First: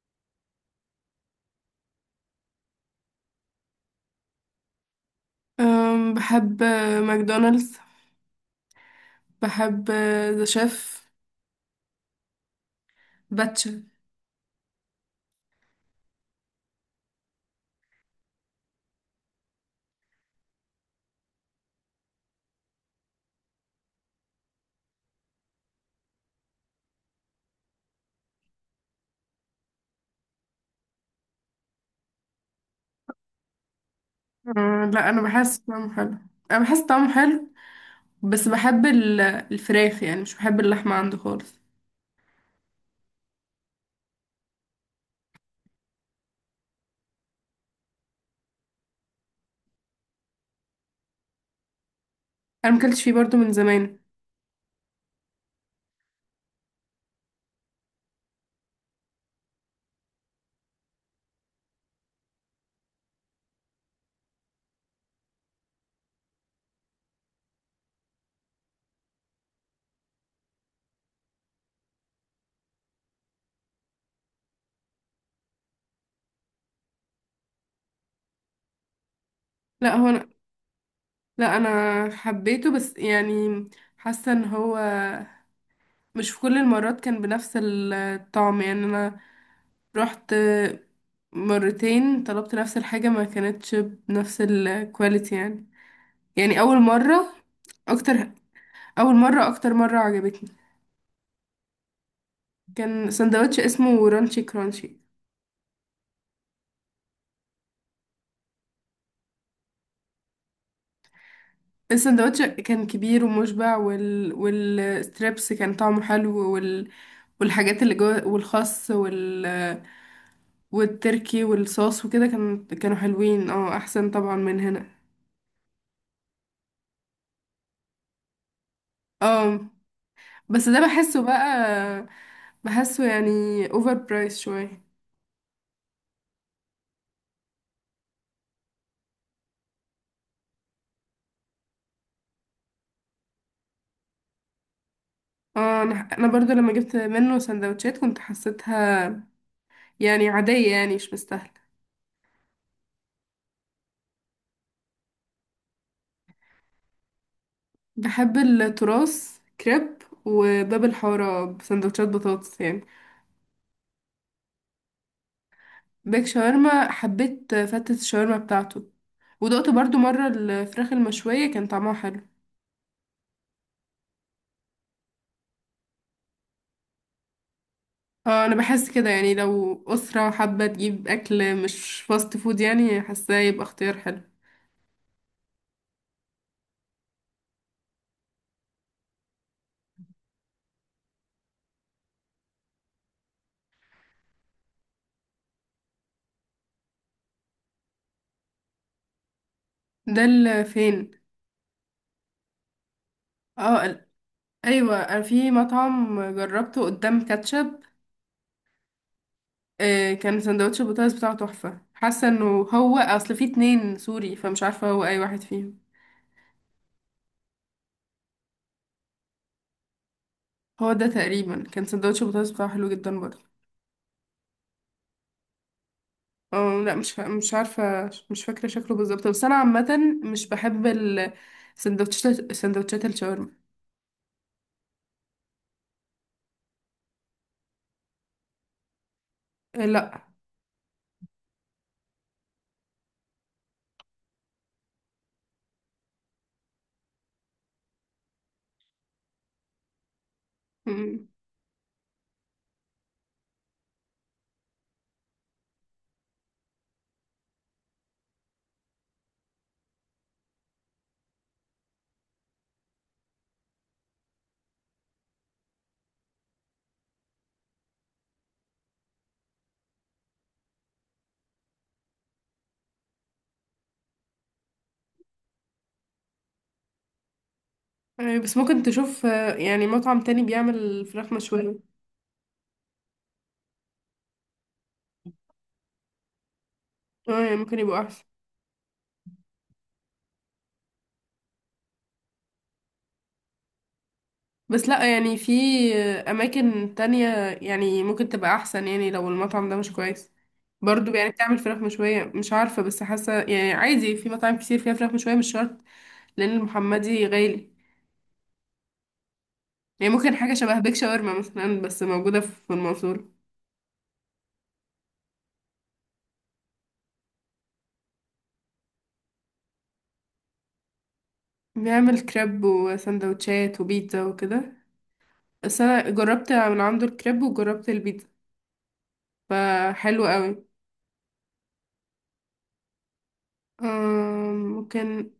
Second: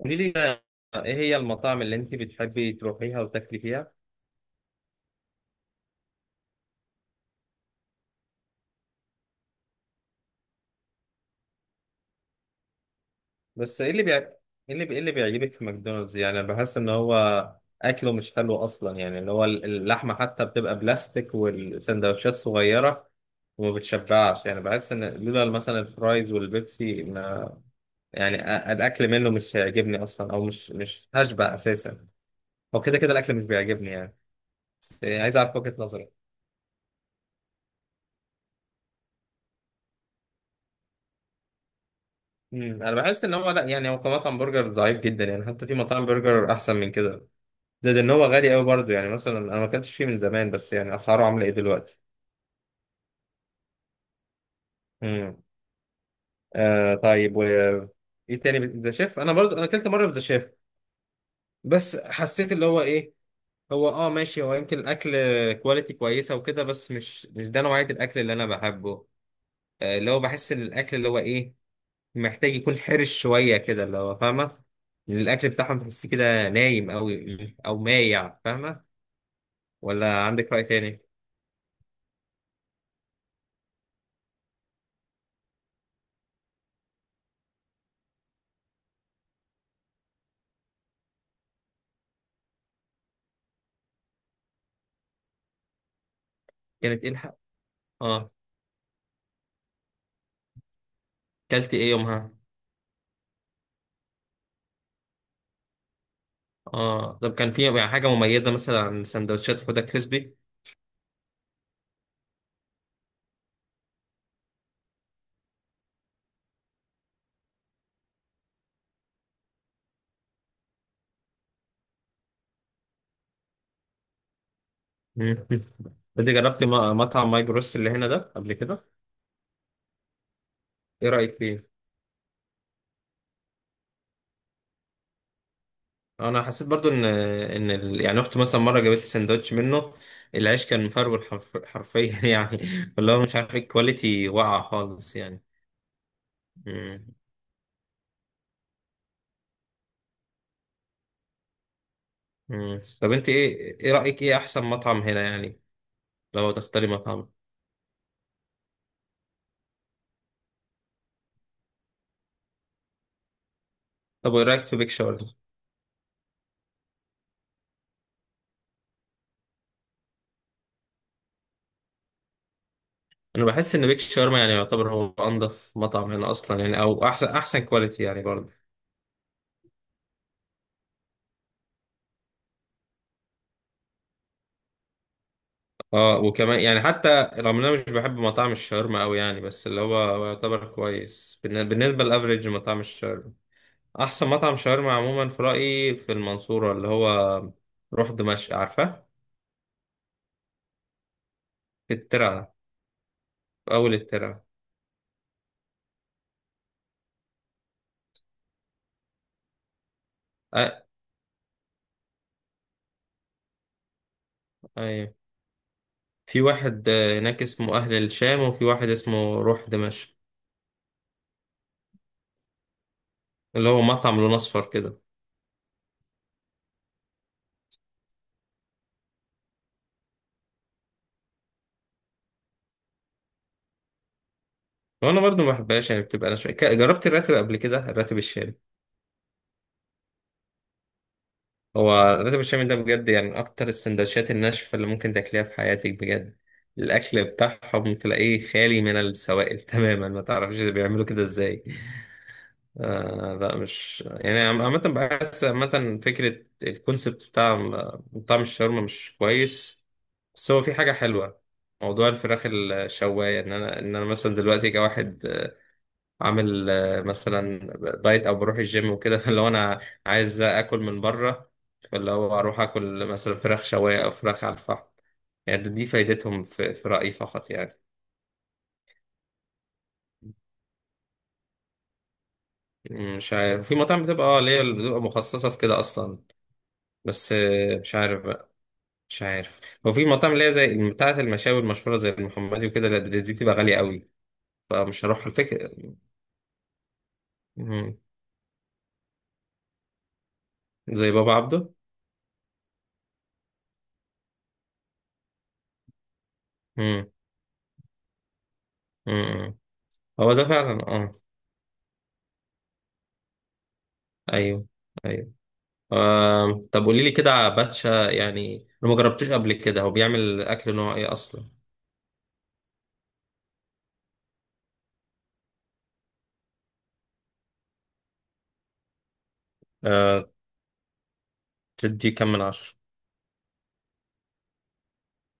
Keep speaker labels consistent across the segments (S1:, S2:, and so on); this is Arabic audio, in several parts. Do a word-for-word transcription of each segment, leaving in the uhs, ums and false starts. S1: قولي لي بقى، ايه هي المطاعم اللي انت بتحبي تروحيها وتاكلي فيها؟
S2: أم، بحب ماكدونالدز. بحب ذا شيف، باتشا.
S1: بس ايه اللي بيع... ايه اللي بي... إيه اللي بيعجبك في ماكدونالدز؟ يعني أنا بحس ان هو اكله مش حلو اصلا، يعني اللي هو ال- اللحمه حتى بتبقى بلاستيك والسندوتشات صغيره وما بتشبعش. يعني بحس ان لولا مثلا الفرايز والبيبسي ما يعني أ- الاكل منه مش هيعجبني اصلا، او مش مش هشبع اساسا. هو كده كده الاكل مش بيعجبني يعني.
S2: أم،
S1: بس
S2: لا،
S1: إيه،
S2: انا
S1: عايز اعرف
S2: بحس
S1: وجهة
S2: طعمه حلو.
S1: نظرك.
S2: انا بحس طعمه حلو، بس بحب ال- الفراخ، يعني مش بحب اللحمه عنده خالص.
S1: مم. انا بحس ان هو لا، يعني هو كمطعم برجر ضعيف جدا يعني، حتى في مطاعم برجر احسن من كده. زائد ان هو غالي قوي برضه، يعني مثلا انا ما اكلتش فيه من زمان بس يعني اسعاره عامله ايه دلوقتي؟
S2: انا مكلتش فيه برضو من زمان.
S1: امم آه طيب، و ايه تاني؟ ذا شيف، انا برضه انا اكلت مره ذا شيف. بس حسيت اللي هو ايه، هو اه ماشي، هو يمكن الاكل كواليتي كويسه وكده بس مش مش ده نوعيه الاكل اللي انا بحبه. آه اللي هو بحس ان الاكل اللي هو ايه، محتاج يكون حرش شوية كده، اللي هو فاهمة. لأن الأكل بتاعهم تحس كده نايم، أو أو مايع فاهمة.
S2: لا، هو
S1: ولا
S2: أنا.
S1: عندك رأي تاني؟
S2: لا، انا حبيته، بس يعني حاسه ان هو مش في كل المرات كان بنفس الطعم. يعني انا رحت مرتين طلبت نفس الحاجه، ما كانتش بنفس الكواليتي يعني. يعني اول
S1: كانت إيه
S2: مره
S1: الحق؟
S2: اكتر.
S1: آه.
S2: اول مره اكتر مره عجبتني.
S1: كلت إيه يومها؟
S2: كان سندوتش اسمه رانشي كرانشي.
S1: آه طب كان في يعني حاجة مميزة مثلا عن سندوتشات حوده كريسبي؟
S2: السندوتش كان كبير ومشبع، وال... والستريبس كان طعمه حلو، وال... والحاجات اللي جوه والخس وال... والتركي والصوص وكده، كان... كانوا حلوين. اه، احسن طبعا من هنا.
S1: مم. انت جربت م- مطعم ماي جروس اللي هنا ده قبل كده؟
S2: اه، بس ده
S1: ايه
S2: بحسه
S1: رأيك
S2: بقى.
S1: فيه؟
S2: بحسه يعني اوفر برايس شويه.
S1: انا حسيت برضو ان ان ال... يعني اختي مثلا مره جابت لي سندوتش منه. العيش كان مفرول حرف... حرفيا يعني، اللي هو مش عارف الكواليتي واقعه خالص يعني.
S2: اه، انا انا برضو لما جبت
S1: مم.
S2: منه سندوتشات كنت حسيتها يعني عاديه، يعني مش مستاهله.
S1: مم. طب انت ايه ايه رأيك ايه احسن مطعم هنا يعني لو تختاري مطعم؟
S2: بحب التراث كريب وباب الحارة بسندوتشات بطاطس يعني.
S1: طب وايه رأيك في بيك شاورما؟
S2: بيك شاورما حبيت فتة الشاورما بتاعته، ودقت برضو مرة الفراخ المشوية كان طعمها حلو.
S1: انا بحس ان بيك شاورما يعني يعتبر هو انضف مطعم هنا اصلا يعني، او احسن، احسن كواليتي يعني
S2: اه،
S1: برضه.
S2: انا بحس كده. يعني لو أسرة حابة تجيب أكل مش فاست فود، يعني حاساه يبقى اختيار حلو.
S1: اه وكمان يعني، حتى رغم ان انا مش بحب مطاعم الشاورما قوي يعني، بس اللي هو هو يعتبر كويس بالن- بالنسبة لافريج مطاعم الشاورما. احسن مطعم شاورما عموما في رأيي في المنصورة اللي هو روح دمشق، عارفة؟
S2: ده ال- فين؟
S1: في الترعة. في
S2: اه
S1: اول
S2: ال-
S1: الترعة.
S2: ايوه، أنا في مطعم جربته قدام كاتشب. آه، كان سندوتش البطاطس بتاعه تحفة. حاسة انه هو اصل في اتنين سوري، فمش عارفة هو
S1: أه.
S2: اي واحد فيهم.
S1: في واحد آه، هناك اسمه أهل الشام، وفي واحد اسمه روح دمشق.
S2: هو ده تقريبا، كان سندوتش بطاطس بتاعه حلو جدا برضه.
S1: اللي هو مطعم لون أصفر كده.
S2: اه لا، مش فا... مش عارفه، مش فاكره شكله بالظبط، بس انا عامه مش بحب السندوتشات، سندوتشات سندوتشات الشاورما.
S1: وأنا برضو ما بحبهاش يعني، بتبقى أنا شوية ك- جربت الراتب قبل كده، الراتب الشامي.
S2: آه، لا.
S1: هو الراتب الشامي ده بجد يعني من أكتر السندوتشات الناشفة اللي ممكن تاكليها في حياتك بجد. الأكل بتاعهم تلاقيه خالي من السوائل تماما، ما تعرفش بيعملوا كده
S2: مم.
S1: إزاي. آه لا، مش يعني عم- عامة بحس، عامة فكرة الكونسبت بتاع طعم الشاورما مش كويس. بس هو في حاجة حلوة، موضوع الفراخ الشواية، ان انا ان انا مثلا دلوقتي كواحد آه، عامل آه، مثلا دايت، او بروح الجيم وكده فلو انا عايز اكل من بره، فلو اروح اكل مثلا فراخ شواية او فراخ على الفحم، يعني دي فايدتهم في في رأيي فقط يعني.
S2: آه، بس ممكن تشوف آه، يعني مطعم تاني بيعمل فراخ مشوية.
S1: مش عارف، في مطاعم بتبقى اه اللي هي اللي بتبقى مخصصة في كده اصلا بس
S2: اه يعني
S1: آه،
S2: ممكن
S1: مش
S2: يبقى احسن.
S1: عارف. مش عارف. هو في مطاعم اللي هي زي بتاعة المشاوي المشهورة زي المحمدي وكده، لا، دي بتبقى غالية قوي
S2: بس
S1: فمش
S2: لا،
S1: هروح
S2: يعني في
S1: الفكرة.
S2: آه، اماكن تانية
S1: مم.
S2: يعني ممكن تبقى احسن. يعني لو المطعم ده مش كويس،
S1: زي
S2: برضو يعني
S1: بابا
S2: بتعمل
S1: عبده.
S2: فراخ مشوية مش عارفة، بس حاسة يعني عادي في مطاعم كتير فيها فراخ مشوية مش شرط. لأن
S1: مم.
S2: المحمدي غالي.
S1: مم.
S2: يعني
S1: هو
S2: ممكن
S1: ده
S2: حاجة شبه
S1: فعلا،
S2: بيك
S1: اه.
S2: شاورما مثلا، بس موجودة في المنصورة.
S1: ايوه. ايوه. آه. طب قولي لي كده على باتشا يعني، انا ما جربتوش قبل كده، هو بيعمل اكل نوع ايه اصلا؟
S2: بيعمل كريب وسندوتشات وبيتزا وكده، بس أنا جربت من عنده الكريب وجربت البيتزا، فحلو
S1: آه.
S2: قوي.
S1: تدي كام من عشرة؟
S2: آم، ممكن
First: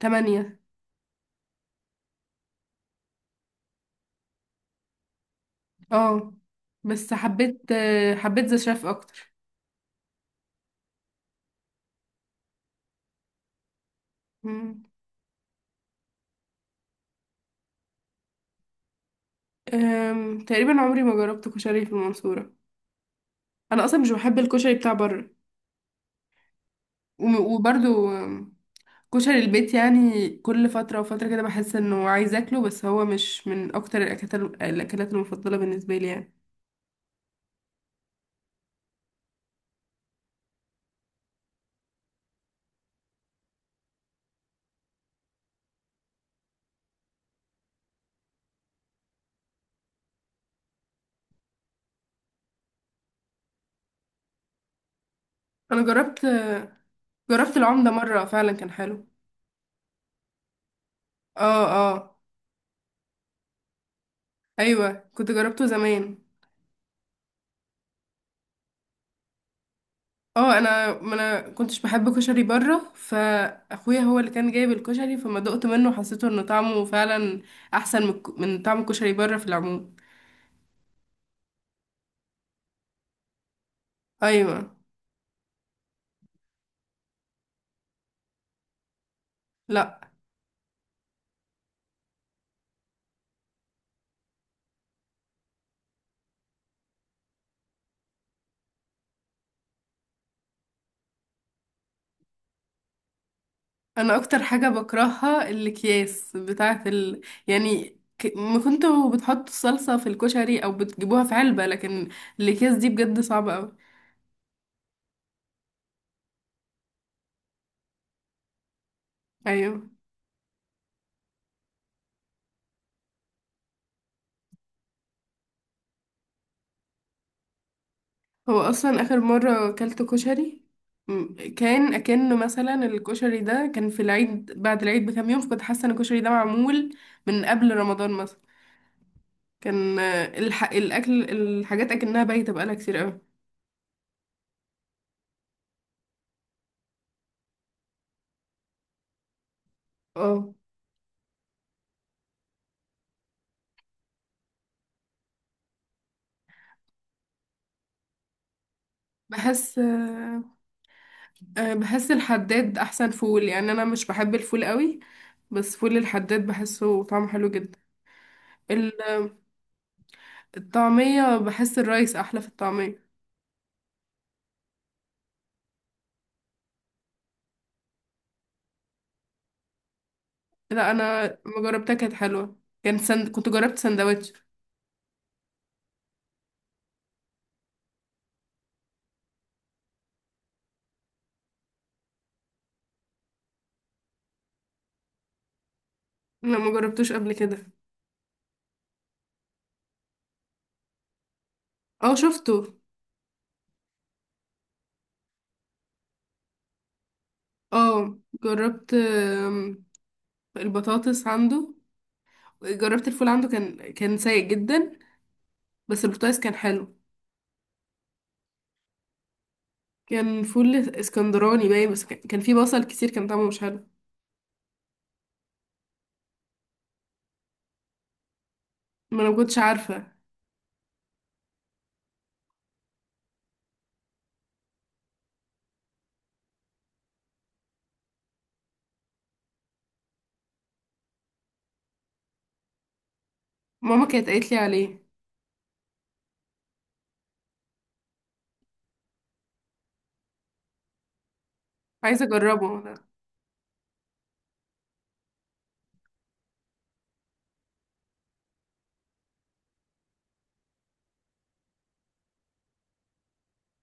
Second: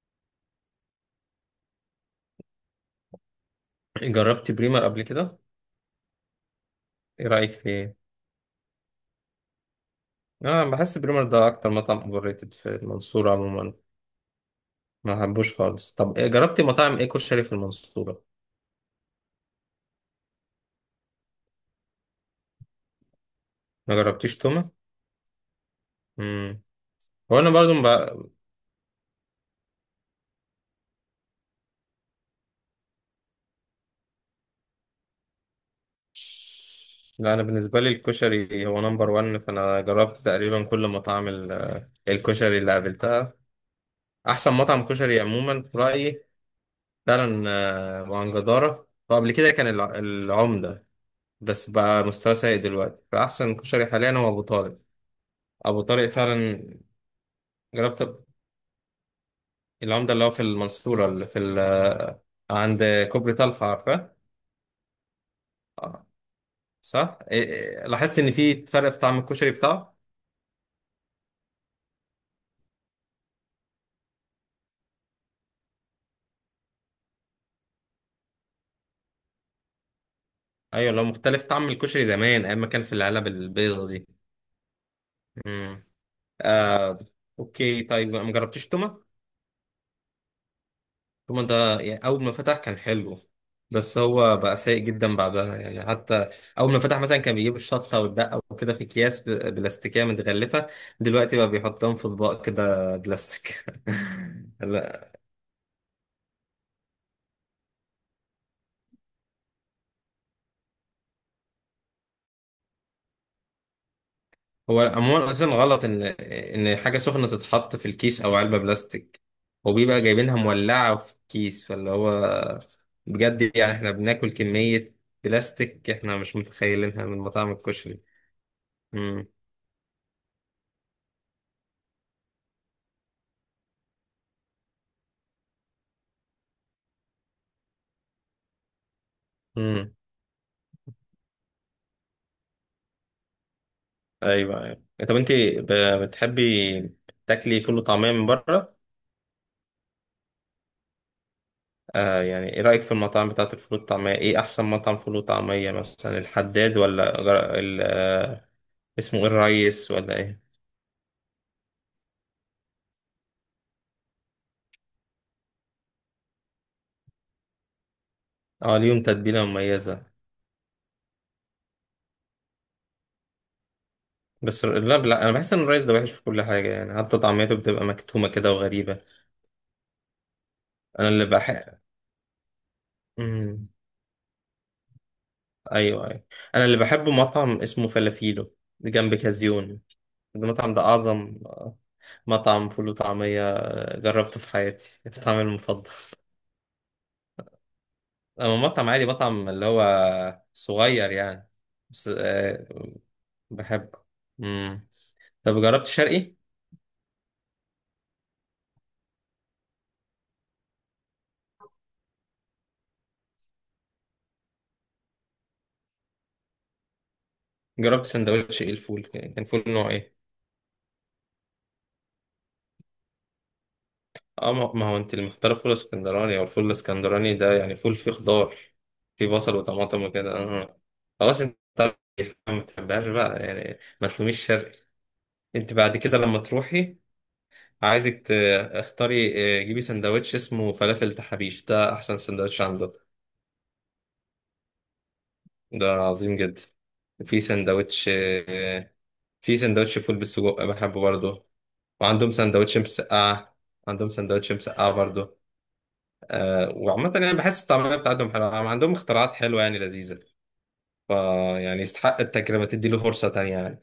S2: تمانية.
S1: جربت بريمر قبل كده؟
S2: اه، بس
S1: ايه رأيك
S2: حبيت.
S1: فيه؟
S2: حبيت ذا شيف أكتر.
S1: اه، بحس بريمر ده اكتر مطعم اوفر ريتد في المنصورة عموما.
S2: مم.
S1: ما بحبوش خالص. طب إيه- جربت مطاعم ايه كشري في المنصورة؟
S2: آم، تقريبا عمري ما جربت كشري في المنصورة. أنا
S1: ما
S2: أصلا مش بحب
S1: جربتيش تومة؟
S2: الكشري بتاع بره.
S1: امم.
S2: وم-
S1: هو انا برضو
S2: وبرضه
S1: بقى...
S2: كشري البيت، يعني كل فترة وفترة كده بحس انه عايز اكله، بس هو مش من اكتر الاكلات الاكلات المفضلة بالنسبة لي يعني.
S1: لا انا بالنسبه لي الكشري هو نمبر واحد، فانا جربت تقريبا كل مطاعم ال- الكشري اللي قابلتها. احسن مطعم كشري عموما في رايي فعلا آه، وعن جداره، وقبل كده كان الع- العمده، بس بقى مستوى سيء دلوقتي فاحسن كشري حاليا هو ابو طارق. ابو
S2: انا
S1: طارق
S2: جربت.
S1: فعلا.
S2: جربت العمدة
S1: جربت
S2: مرة فعلا كان حلو.
S1: العمده اللي هو في المنصوره، اللي في ال...
S2: اه، اه.
S1: آه، عند كوبري طلخه، عارفه؟
S2: ايوه كنت جربته
S1: آه.
S2: زمان.
S1: صح. إيه- إيه، لاحظت ان في فرق في طعم الكشري بتاعه؟
S2: اه، انا ما انا كنتش بحب كشري بره، فاخويا هو اللي كان جايب الكشري، فما دقت منه حسيته انه طعمه فعلا احسن من من طعم الكشري بره في العموم.
S1: ايوه لو مختلف، طعم الكشري زمان ايام ما كان في العلب البيضه دي.
S2: ايوه.
S1: امم. آه. اوكي طيب، ما جربتش توما؟
S2: لا،
S1: توما ده يعني اول ما فتح كان حلو، بس هو بقى سيء جدا بعدها يعني. حتى اول ما فتح مثلا كان بيجيب الشطه والدقه وكده في اكياس ب- بلاستيكيه متغلفه، دلوقتي بقى بيحطهم في اطباق كده بلاستيك.
S2: انا اكتر حاجه
S1: لا،
S2: بكرهها الاكياس بتاعه ال... يعني ك... ما كنتوا بتحطوا الصلصه في الكشري او بتجيبوها في علبه، لكن الاكياس دي بجد صعبه قوي.
S1: هو عموما اصلا غلط ان ان حاجه سخنه تتحط في الكيس او علبه بلاستيك،
S2: ايوه.
S1: وبيبقى جايبينها مولعه في كيس، فاللي هو بجد يعني احنا بناكل كميه بلاستيك احنا مش متخيلينها من مطاعم الكشري.
S2: هو اصلا اخر
S1: امم.
S2: مره اكلت كشري م- كان اكنه مثلا الكشري ده كان في العيد، بعد العيد بكام يوم، فكنت حاسه ان الكشري ده معمول من قبل رمضان مثلا.
S1: امم.
S2: كان آه، الح... الاكل، الحاجات اكنها بايته بقالها كتير قوي.
S1: ايوه، ايوه. طب انت ب- بتحبي تاكلي فول وطعميه من بره؟
S2: اه،
S1: آه يعني ايه رايك في المطاعم بتاعه الفول والطعميه؟ ايه احسن مطعم فول وطعميه، مثلا الحداد ولا غر... ال... آه، اسمه ايه،
S2: بحس.
S1: الريس، ولا ايه؟
S2: أه، بحس الحداد احسن فول. يعني انا مش بحب الفول قوي، بس فول الحداد بحسه طعمه حلو جدا.
S1: اه،
S2: ال-
S1: ليهم تتبيله مميزه.
S2: الطعمية بحس الرايس احلى في الطعمية.
S1: بس لا، لا، انا بحس ان الرايس ده وحش في كل حاجه، يعني حتى طعميته بتبقى مكتومه كده وغريبه.
S2: لا،
S1: انا
S2: انا
S1: اللي
S2: ما
S1: بحب،
S2: جربتها، كانت حلوة. كان سند... كنت
S1: امم،
S2: جربت سندوتش.
S1: ايوه، ايوه، انا اللي بحبه مطعم اسمه فلافيلو جنب كازيون. المطعم ده اعظم مطعم فول وطعميه جربته في حياتي، طعمي المفضل.
S2: لا، ما جربتوش قبل كده.
S1: اما مطعم عادي، مطعم اللي هو صغير يعني، بس
S2: اه، شفته.
S1: آه، بحبه. امم. طب جربت شرقي؟
S2: اه، جربت آم، البطاطس عنده. جربت الفول عنده كان كان سيء جدا، بس البطاطس كان حلو.
S1: جربت سندوتش ايه؟ الفول كان فول نوع ايه؟
S2: كان فول اسكندراني باين، بس كان كان فيه بصل كتير، كان طعمه مش حلو.
S1: اه، ما ما هو انت اللي مختاره فول اسكندراني، او الفول الاسكندراني ده يعني فول فيه خضار،
S2: ما
S1: فيه
S2: انا ما
S1: بصل
S2: كنتش
S1: وطماطم
S2: عارفة.
S1: وكده، اه اه. خلاص انت عارف، ما بتحبهاش بقى يعني، ما تلوميش شرقي. انت بعد كده لما تروحي، عايزك تختاري اه، جيبي سندوتش اسمه فلافل تحابيش، ده احسن سندوتش عنده،
S2: ماما كانت قالت لي عليه.
S1: ده عظيم جدا. في سندوتش اه، في سندوتش فول بالسجق بحبه برضه،
S2: عايزة
S1: وعندهم
S2: اجربه
S1: سندوتش
S2: ده.
S1: مسقعة، عندهم سندوتش مسقعة برضه. آه، وعامة يعني بحس الطعمية بتاعتهم حلوة، عم- عندهم اختراعات حلوة يعني لذيذة، فا يعني يستحق التجربة، تدي له فرصة تانية يعني.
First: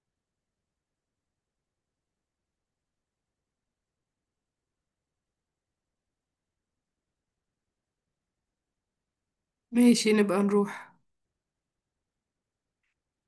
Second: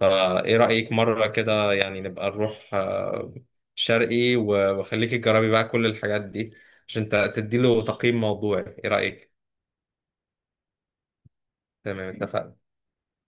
S1: فا ايه رأيك مرة كده يعني نبقى نروح آه، شرقي، و- وخليكي تجربي بقى كل الحاجات دي، عشان تدي له تقييم موضوعي، ايه رأيك؟
S2: ماشي، نبقى نروح.
S1: تمام، اتفقنا.